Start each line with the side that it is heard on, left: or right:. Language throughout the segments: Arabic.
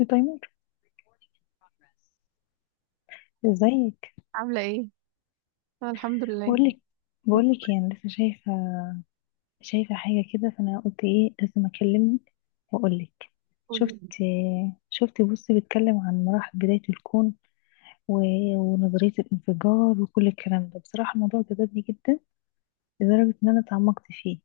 left: التايمر. ازيك؟
right: عاملة ايه؟ أنا الحمد لله.
left: بقولك بقولك يعني لسه شايفة حاجة كده، فأنا قلت ايه، لازم أكلمك وأقولك.
right: قولي.
left: شفت شفت بص، بيتكلم عن مراحل بداية الكون و... ونظرية الانفجار وكل الكلام ده. بصراحة الموضوع جذبني جدا لدرجة إن أنا اتعمقت فيه.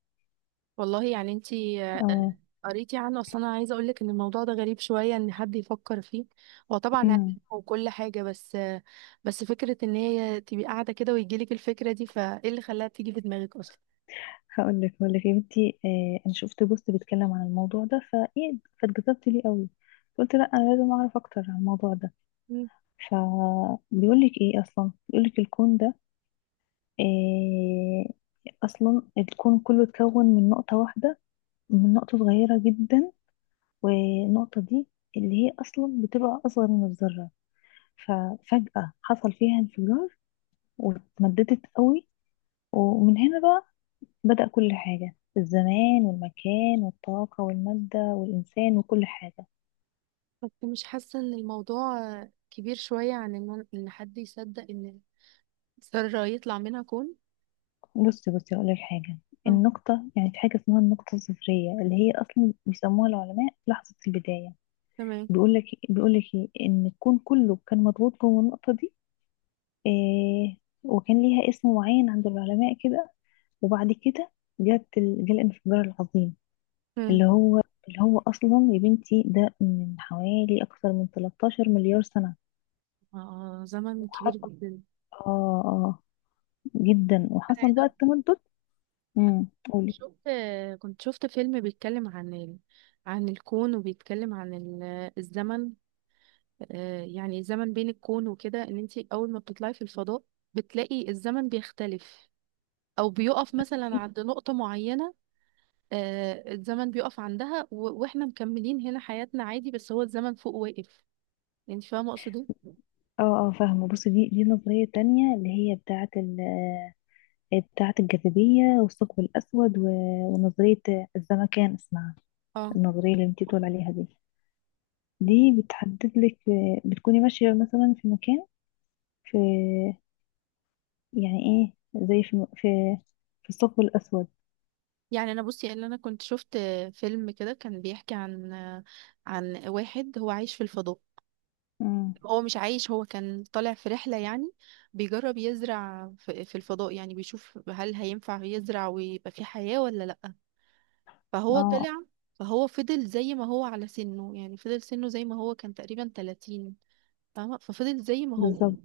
right: والله يعني انتي
left: اه.
right: قريتي عنه، اصل انا عايزة اقولك ان الموضوع ده غريب شوية ان حد يفكر فيه. هو طبعا علم
left: امم
right: وكل حاجة، بس بس فكرة ان هي تبقي قاعدة كده ويجيلك الفكرة دي، فايه اللي خلاها تيجي في دماغك اصلا؟
left: هقولك يا بنتي، أنا شفت بوست بيتكلم عن الموضوع ده فايه، فاتجذبت ليه قوي. قلت لا، أنا لازم أعرف أكتر عن الموضوع ده.
right: مم.
left: فبيقولك ايه اصلا، بيقولك الكون ده إيه. اصلا الكون كله اتكون من نقطة واحدة، من نقطة صغيرة جدا، والنقطة دي اللي هي اصلا بتبقى اصغر من الذرة. ففجأة حصل فيها انفجار واتمددت قوي، ومن هنا بقى بدأ كل حاجة، الزمان والمكان والطاقة والمادة والإنسان وكل حاجة.
right: بس مش حاسة ان الموضوع كبير شوية عن ان حد يصدق ان ذرة يطلع منها كون.
left: بصي بصي، هقول لك حاجه.
right: مم.
left: النقطه، يعني في حاجه اسمها النقطه الصفريه، اللي هي اصلا بيسموها العلماء لحظه البدايه.
right: تمام.
left: بيقول لك ايه، ان الكون كله كان مضغوط جوه النقطه دي. إيه. وكان ليها اسم معين عند العلماء كده، وبعد كده جه الانفجار العظيم،
right: مم.
left: اللي هو اللي هو اصلا يا بنتي ده من حوالي اكثر من 13 مليار سنه.
right: آه، زمن كبير
left: وحصل،
right: جدا.
left: اه، اه، جدا. وحصل بقى التمدد. قولي.
right: شفت، كنت شفت فيلم بيتكلم عن عن الكون، وبيتكلم عن الزمن. يعني الزمن بين الكون وكده، ان انت اول ما بتطلعي في الفضاء بتلاقي الزمن بيختلف، او بيقف مثلا عند نقطة معينة. الزمن بيقف عندها واحنا مكملين هنا حياتنا عادي، بس هو الزمن فوق واقف. انت فاهمة اقصد ايه؟
left: اه، اه، فاهمة. بصي، دي النظرية التانية اللي هي بتاعة الجاذبية والثقب الأسود، و- ونظرية الزمكان اسمها.
right: اه.
left: النظرية اللي انتي بتقول عليها دي، دي بتحدد لك. بتكوني ماشية مثلا في مكان، في، يعني ايه، زي في، في الثقب الأسود.
right: يعني انا بصي اللي انا كنت شفت فيلم كده كان بيحكي عن عن واحد هو عايش في الفضاء.
left: امم
right: هو مش عايش، هو كان طالع في رحلة يعني، بيجرب يزرع في الفضاء، يعني بيشوف هل هينفع يزرع ويبقى في حياة ولا لأ. فهو
left: اه،
right: طلع. فهو فضل زي ما هو على سنه، يعني فضل سنه زي ما هو، كان تقريبا 30. فاهمة؟ ففضل زي ما هو.
left: بالظبط.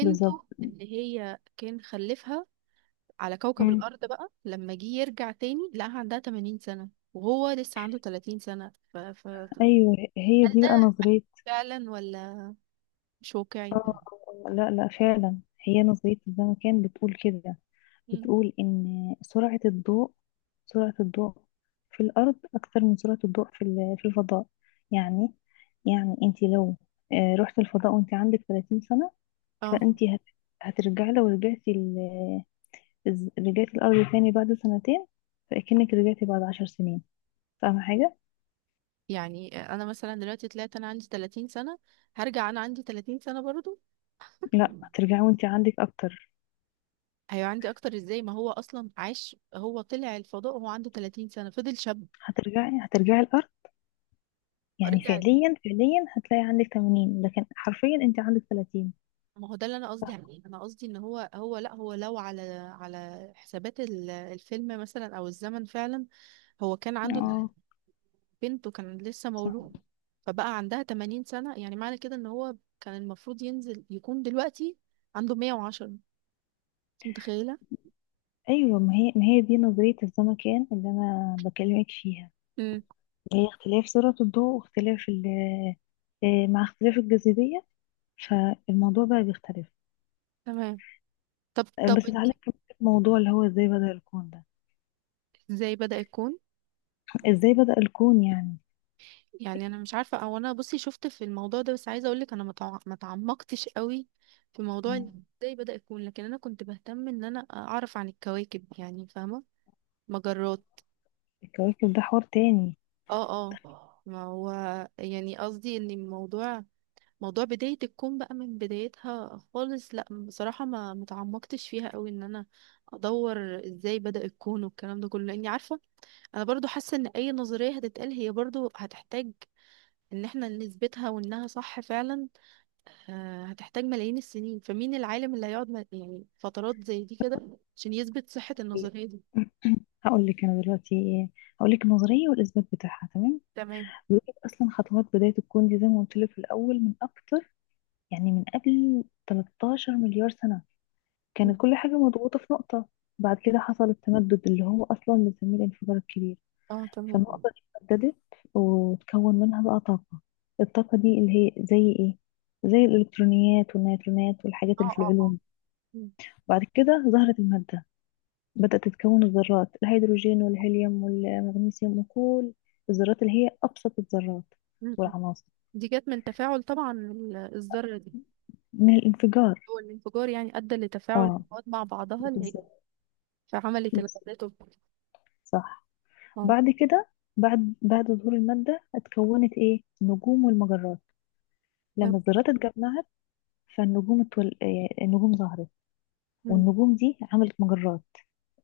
left: بالظبط.
right: اللي هي كان خلفها على كوكب
left: امم
right: الأرض، بقى لما جه يرجع تاني لقاها عندها 80 سنة وهو لسه عنده 30 سنة
left: أيوه، هي
right: هل
left: دي
right: ده
left: بقى نظرية.
right: فعلا ولا مش واقعي؟
left: لا، لا، فعلا. هي نظرية الزمكان بتقول كده.
right: مم.
left: بتقول إن سرعة الضوء، سرعة الضوء في الأرض أكتر من سرعة الضوء في الفضاء. يعني، يعني أنت لو رحت الفضاء وأنت عندك 30 سنة،
right: اه.
left: فأنت هترجعي. لو رجعتي الأرض تاني بعد سنتين، فأكنك رجعتي بعد عشر سنين. فاهمة حاجة؟
right: يعني انا مثلا دلوقتي طلعت انا عندي 30 سنة، هرجع انا عندي 30 سنة برضو؟
left: لا، هترجعي وأنت عندك أكتر.
right: هيبقى عندي اكتر ازاي، ما هو اصلا عاش؟ هو طلع الفضاء وهو عنده 30 سنة فضل شاب.
left: هترجعي الأرض. يعني
right: رجع.
left: فعليا فعليا هتلاقي عندك 80، لكن حرفيا أنت عندك 30.
right: ما هو ده اللي انا قصدي عليه، انا قصدي ان هو هو لا هو لو على على حسابات الفيلم مثلا، او الزمن فعلا، هو كان عنده
left: اه،
right: بنته كان لسه
left: صح.
right: مولود، فبقى عندها 80 سنة. يعني معنى كده ان هو كان المفروض ينزل يكون دلوقتي عنده 110. انت متخيلة؟
left: ايوه، ما هي دي نظريه الزمكان اللي انا بكلمك فيها،
right: امم.
left: اللي هي اختلاف سرعه الضوء، واختلاف مع اختلاف الجاذبيه، فالموضوع بقى بيختلف.
right: تمام. طب طب
left: بس تعالى
right: انتي
left: نكمل الموضوع اللي هو ازاي بدأ الكون ده.
right: ازاي بدأ يكون؟
left: ازاي بدأ الكون يعني.
right: يعني انا مش عارفه، او انا بصي شفت في الموضوع ده بس عايزه اقول لك انا ما تعمقتش قوي في موضوع
left: مم.
right: ان ازاي بدأ يكون. لكن انا كنت بهتم ان انا اعرف عن الكواكب، يعني فاهمه؟ مجرات.
left: الكواكب ده حوار تاني.
right: اه اه. ما هو، يعني قصدي ان الموضوع، موضوع بدايه الكون بقى من بدايتها خالص، لا بصراحه ما تعمقتش فيها قوي ان انا ادور ازاي بدأ الكون والكلام ده كله، لاني عارفه انا برضو حاسه ان اي نظريه هتتقال هي برضو هتحتاج ان احنا نثبتها وانها صح فعلا. هتحتاج ملايين السنين، فمين العالم اللي هيقعد يعني فترات زي دي كده عشان يثبت صحة النظرية دي؟
left: هقول لك انا دلوقتي إيه. هقول لك النظريه والاثبات بتاعها، تمام.
right: تمام.
left: بيقول لك اصلا خطوات بدايه الكون دي زي ما قلت لك في الاول، من اكتر، يعني من قبل 13 مليار سنه،
right: مم.
left: كانت كل حاجة مضغوطة في نقطة. بعد كده حصل التمدد اللي هو أصلا بنسميه الانفجار الكبير.
right: اه تمام اه.
left: فالنقطة دي اتمددت، وتكون منها بقى طاقة. الطاقة دي اللي هي زي إيه؟ زي الإلكترونيات والنيوترونات والحاجات
right: اه
left: اللي في
right: اه.
left: العلوم.
right: مم.
left: بعد كده ظهرت المادة، بدأت تتكون الذرات، الهيدروجين والهيليوم والمغنيسيوم وكل الذرات اللي هي أبسط الذرات
right: مم.
left: والعناصر.
right: دي جت من تفاعل طبعا الذرة دي.
left: من الانفجار.
right: هو الانفجار يعني ادى لتفاعل
left: اه،
right: المواد مع بعضها اللي هي،
left: بالظبط.
right: فعملت
left: بالظبط.
right: الغازات
left: صح.
right: اه.
left: بعد كده، بعد ظهور المادة اتكونت ايه، النجوم والمجرات،
right: طب.
left: لما الذرات اتجمعت. فالنجوم اتول... آه، النجوم ظهرت،
right: مم.
left: والنجوم دي عملت مجرات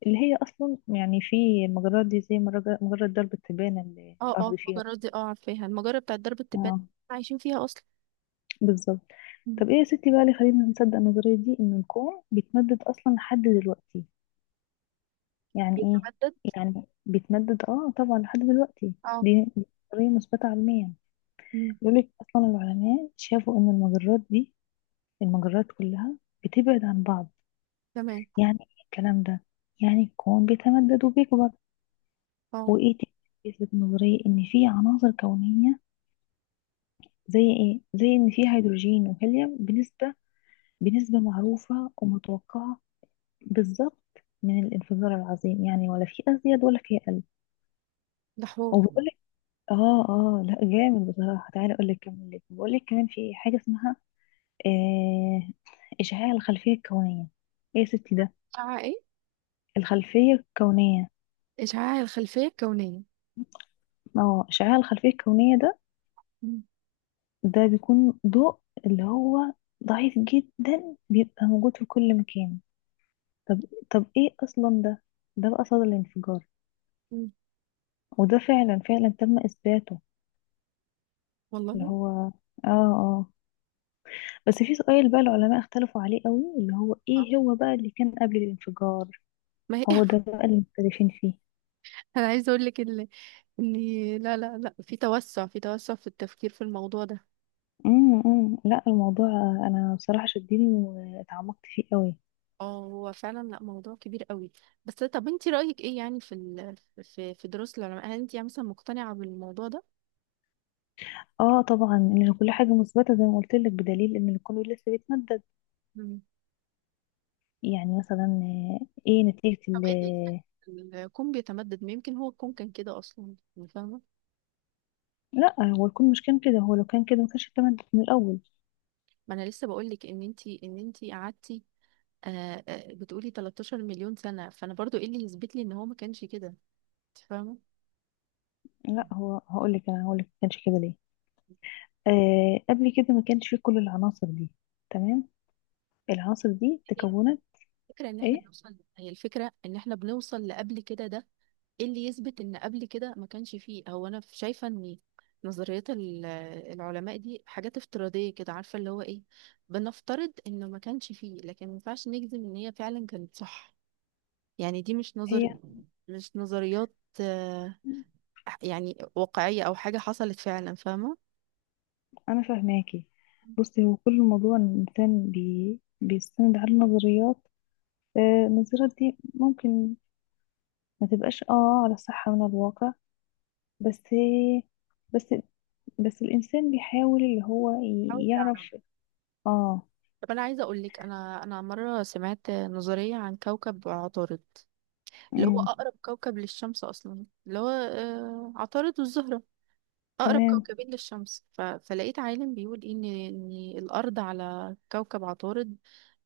left: اللي هي اصلا يعني في. المجرات دي زي مجرة درب التبانة اللي
right: اه
left: الارض
right: اه.
left: فيها.
right: المجرات دي اه عارفاها، المجرة بتاعت درب التبان،
left: اه،
right: عايشين فيها اصلا.
left: بالظبط.
right: مم.
left: طب، ايه يا ستي بقى اللي خلينا نصدق النظرية دي، ان الكون بيتمدد اصلا لحد دلوقتي؟ يعني ايه،
right: بتتمدد.
left: يعني بيتمدد، اه طبعا لحد دلوقتي.
right: اه.
left: دي نظرية مثبتة علميا.
right: مم.
left: يقولك اصلا العلماء شافوا ان المجرات دي، المجرات كلها بتبعد عن بعض.
right: تمام.
left: يعني ايه الكلام ده؟ يعني الكون بيتمدد وبيكبر.
right: اه.
left: وايه تاني بيثبت النظرية؟ ان في عناصر كونية، زي ايه، زي ان في هيدروجين وهيليوم بنسبة معروفة ومتوقعة، بالظبط، من الانفجار العظيم، يعني ولا في ازيد ولا في اقل.
right: ده حوار.
left: وبيقول لك، اه، اه، لا جامد بصراحة. تعالى اقول لك كمان، بقول لك كمان في حاجة اسمها، آه اشعاع الخلفية الكونية. ايه يا ستي ده،
right: إشعاع إيه؟
left: الخلفية الكونية؟
right: إشعاع الخلفية الكونية.
left: ما هو اشعاع الخلفية الكونية ده،
right: مم.
left: ده بيكون ضوء اللي هو ضعيف جدا بيبقى موجود في كل مكان. طب، طب، ايه اصلا ده؟ ده بقى صدى الانفجار.
right: مم.
left: وده فعلا فعلا تم اثباته، اللي
right: والله.
left: هو اه، اه. بس في سؤال بقى العلماء اختلفوا عليه قوي، اللي هو
right: آه.
left: ايه هو بقى اللي كان قبل الانفجار.
right: ما هي
left: هو ده بقى اللي مختلفين فيه.
right: أنا عايزة أقول لك إن إن لا لا لا، في توسع في التفكير في الموضوع ده.
left: أمم. لا، الموضوع، انا بصراحة شدني واتعمقت فيه قوي.
right: اه، هو فعلا، لا موضوع كبير قوي. بس طب انت رأيك ايه يعني في في دروس العلماء، هل انت يعني مثلا مقتنعة بالموضوع ده؟
left: اه، طبعا، ان كل حاجة مثبتة زي ما قلت لك، بدليل ان الكون لسه بيتمدد.
right: مم.
left: يعني مثلا، ايه نتيجة
right: طب
left: ال.
right: ايه اللي يخلي الكون بيتمدد، ما يمكن هو الكون كان كده اصلا، يعني فاهمة؟
left: لا، هو الكون مش كان كده، هو لو كان كده ما كانش التمدد من الأول.
right: ما انا لسه بقول لك ان انت قعدتي، بتقولي 13 مليون سنة، فأنا برضو إيه اللي يثبت لي إن هو ما كانش كده؟ أنت فاهمة؟
left: لا، هو هقول لك ما كانش كده ليه. قبل كده ما كانش فيه كل العناصر دي. تمام. العناصر دي
right: هي
left: تكونت
right: الفكرة إن إحنا
left: ايه،
right: بنوصل، هي الفكرة إن إحنا بنوصل لقبل كده ده، إيه اللي يثبت إن قبل كده ما كانش فيه؟ هو أنا شايفة إن نظريات العلماء دي حاجات افتراضية كده، عارفة اللي هو إيه، بنفترض إنه ما كانش فيه، لكن ما ينفعش نجزم إن هي فعلا كانت صح. يعني دي
left: هي.
right: مش نظريات، آه، يعني واقعية أو حاجة حصلت فعلا، فاهمة؟
left: انا فاهماكي. بصي، هو كل الموضوع إن الانسان بيستند على النظريات. النظريات دي ممكن ما تبقاش، اه، على صحة من الواقع. بس، بس، بس الانسان بيحاول اللي هو يعرف، اه.
right: طب انا عايزه اقول لك، انا مره سمعت نظريه عن كوكب عطارد، اللي هو
left: امم
right: اقرب كوكب للشمس اصلا، اللي هو عطارد والزهره، اقرب
left: تمام.
right: كوكبين للشمس. فلقيت عالم بيقول إيه ان ان الارض على كوكب عطارد،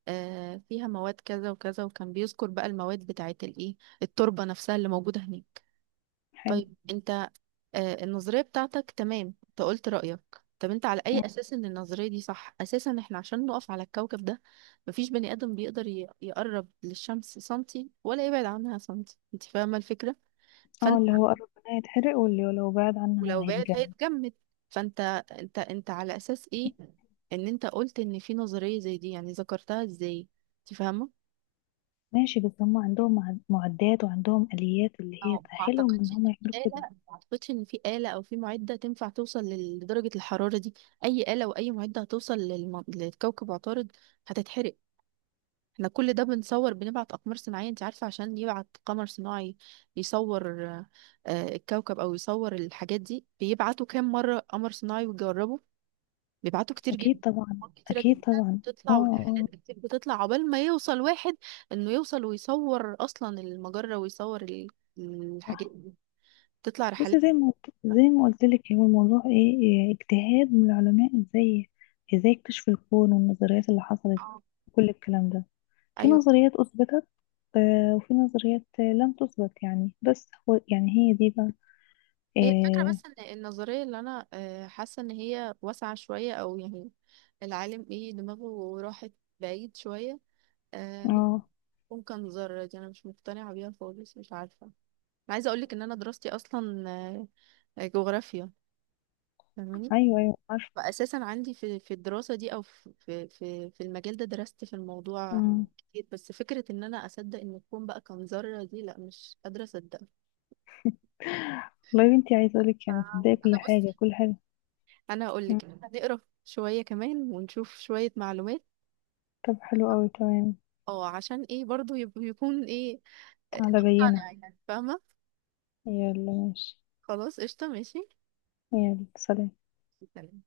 right: فيها مواد كذا وكذا، وكان بيذكر بقى المواد بتاعت الايه، التربه نفسها اللي موجوده هناك.
left: حلو.
right: طيب، انت النظرية بتاعتك تمام، انت قلت رأيك. طب انت على اي
left: مم.
right: اساس ان النظرية دي صح؟ اساسا احنا عشان نقف على الكوكب ده، مفيش بني ادم بيقدر يقرب للشمس سنتي ولا يبعد عنها سنتي. انت فاهمة الفكرة؟
left: اه،
right: فانت،
left: اللي هو قرب منها يتحرق، واللي لو بعد عنها
right: ولو بعد
left: هيتجنن.
right: هيتجمد. فانت، انت على اساس ايه ان انت قلت ان في نظرية زي دي يعني؟ ذكرتها ازاي؟ انت فاهمة؟
left: ماشي، بس هم عندهم معدات وعندهم آليات اللي هي
right: اه. ما
left: تأهلهم ان
right: اعتقدش إن
left: هم يعملوا
right: في آلة.
left: كده.
right: ما اعتقدش ان في آلة او في معدة تنفع توصل لدرجة الحرارة دي. اي آلة واي معدة هتوصل لكوكب عطارد هتتحرق. احنا كل ده بنصور، بنبعت اقمار صناعية. انت عارفة عشان يبعت قمر صناعي يصور الكوكب او يصور الحاجات دي بيبعتوا كام مرة قمر صناعي ويجربوا؟ بيبعتوا كتير
left: اكيد
right: جدا،
left: طبعا.
right: أقمار كتيرة
left: اكيد
right: جدا
left: طبعا. اه،
right: بتطلع، والإعلانات
left: اه،
right: كتير بتطلع عقبال ما يوصل واحد إنه يوصل ويصور أصلا المجرة ويصور
left: صح.
right: الحاجات. تطلع رحلات.
left: بصي، زي ما قلت لك، هو الموضوع ايه، اجتهاد من العلماء، ازاي اكتشفوا الكون والنظريات اللي حصلت.
right: آه.
left: كل الكلام ده، في
right: ايوه،
left: نظريات اثبتت، وفي نظريات لم تثبت يعني. بس هو يعني هي دي بقى،
right: هي الفكره
left: آه،
right: بس ان النظريه، اللي انا حاسه ان هي واسعه شويه، او يعني العالم ايه دماغه راحت بعيد شويه. آه،
left: اه.
right: ممكن ذره دي، انا مش مقتنعه بيها خالص. مش عارفه، أنا عايزه اقولك ان انا دراستي اصلا جغرافيا، فاهماني؟
left: ايوه، ايوه، عارفه.
right: فاساسا عندي في الدراسه دي، او في المجال ده، درست في الموضوع
left: أمم.
right: كتير. بس فكره ان انا اصدق ان الكون بقى كان ذره دي، لا مش قادره اصدقها.
left: والله يا بنتي، عايزه اقولك يعني
right: آه.
left: تصدقي كل
right: انا بص،
left: حاجه كل حاجه.
right: انا اقول
left: أمم.
right: لك هنقرا شويه كمان ونشوف شويه معلومات،
left: طب، حلو قوي، تمام.
right: اه عشان ايه برضو يكون ايه،
left: على بينا،
right: نقتنع يعني، فاهمه؟
left: يلا ماشي.
right: خلاص قشطه، ماشي.
left: يلا، سلام.
right: سلام.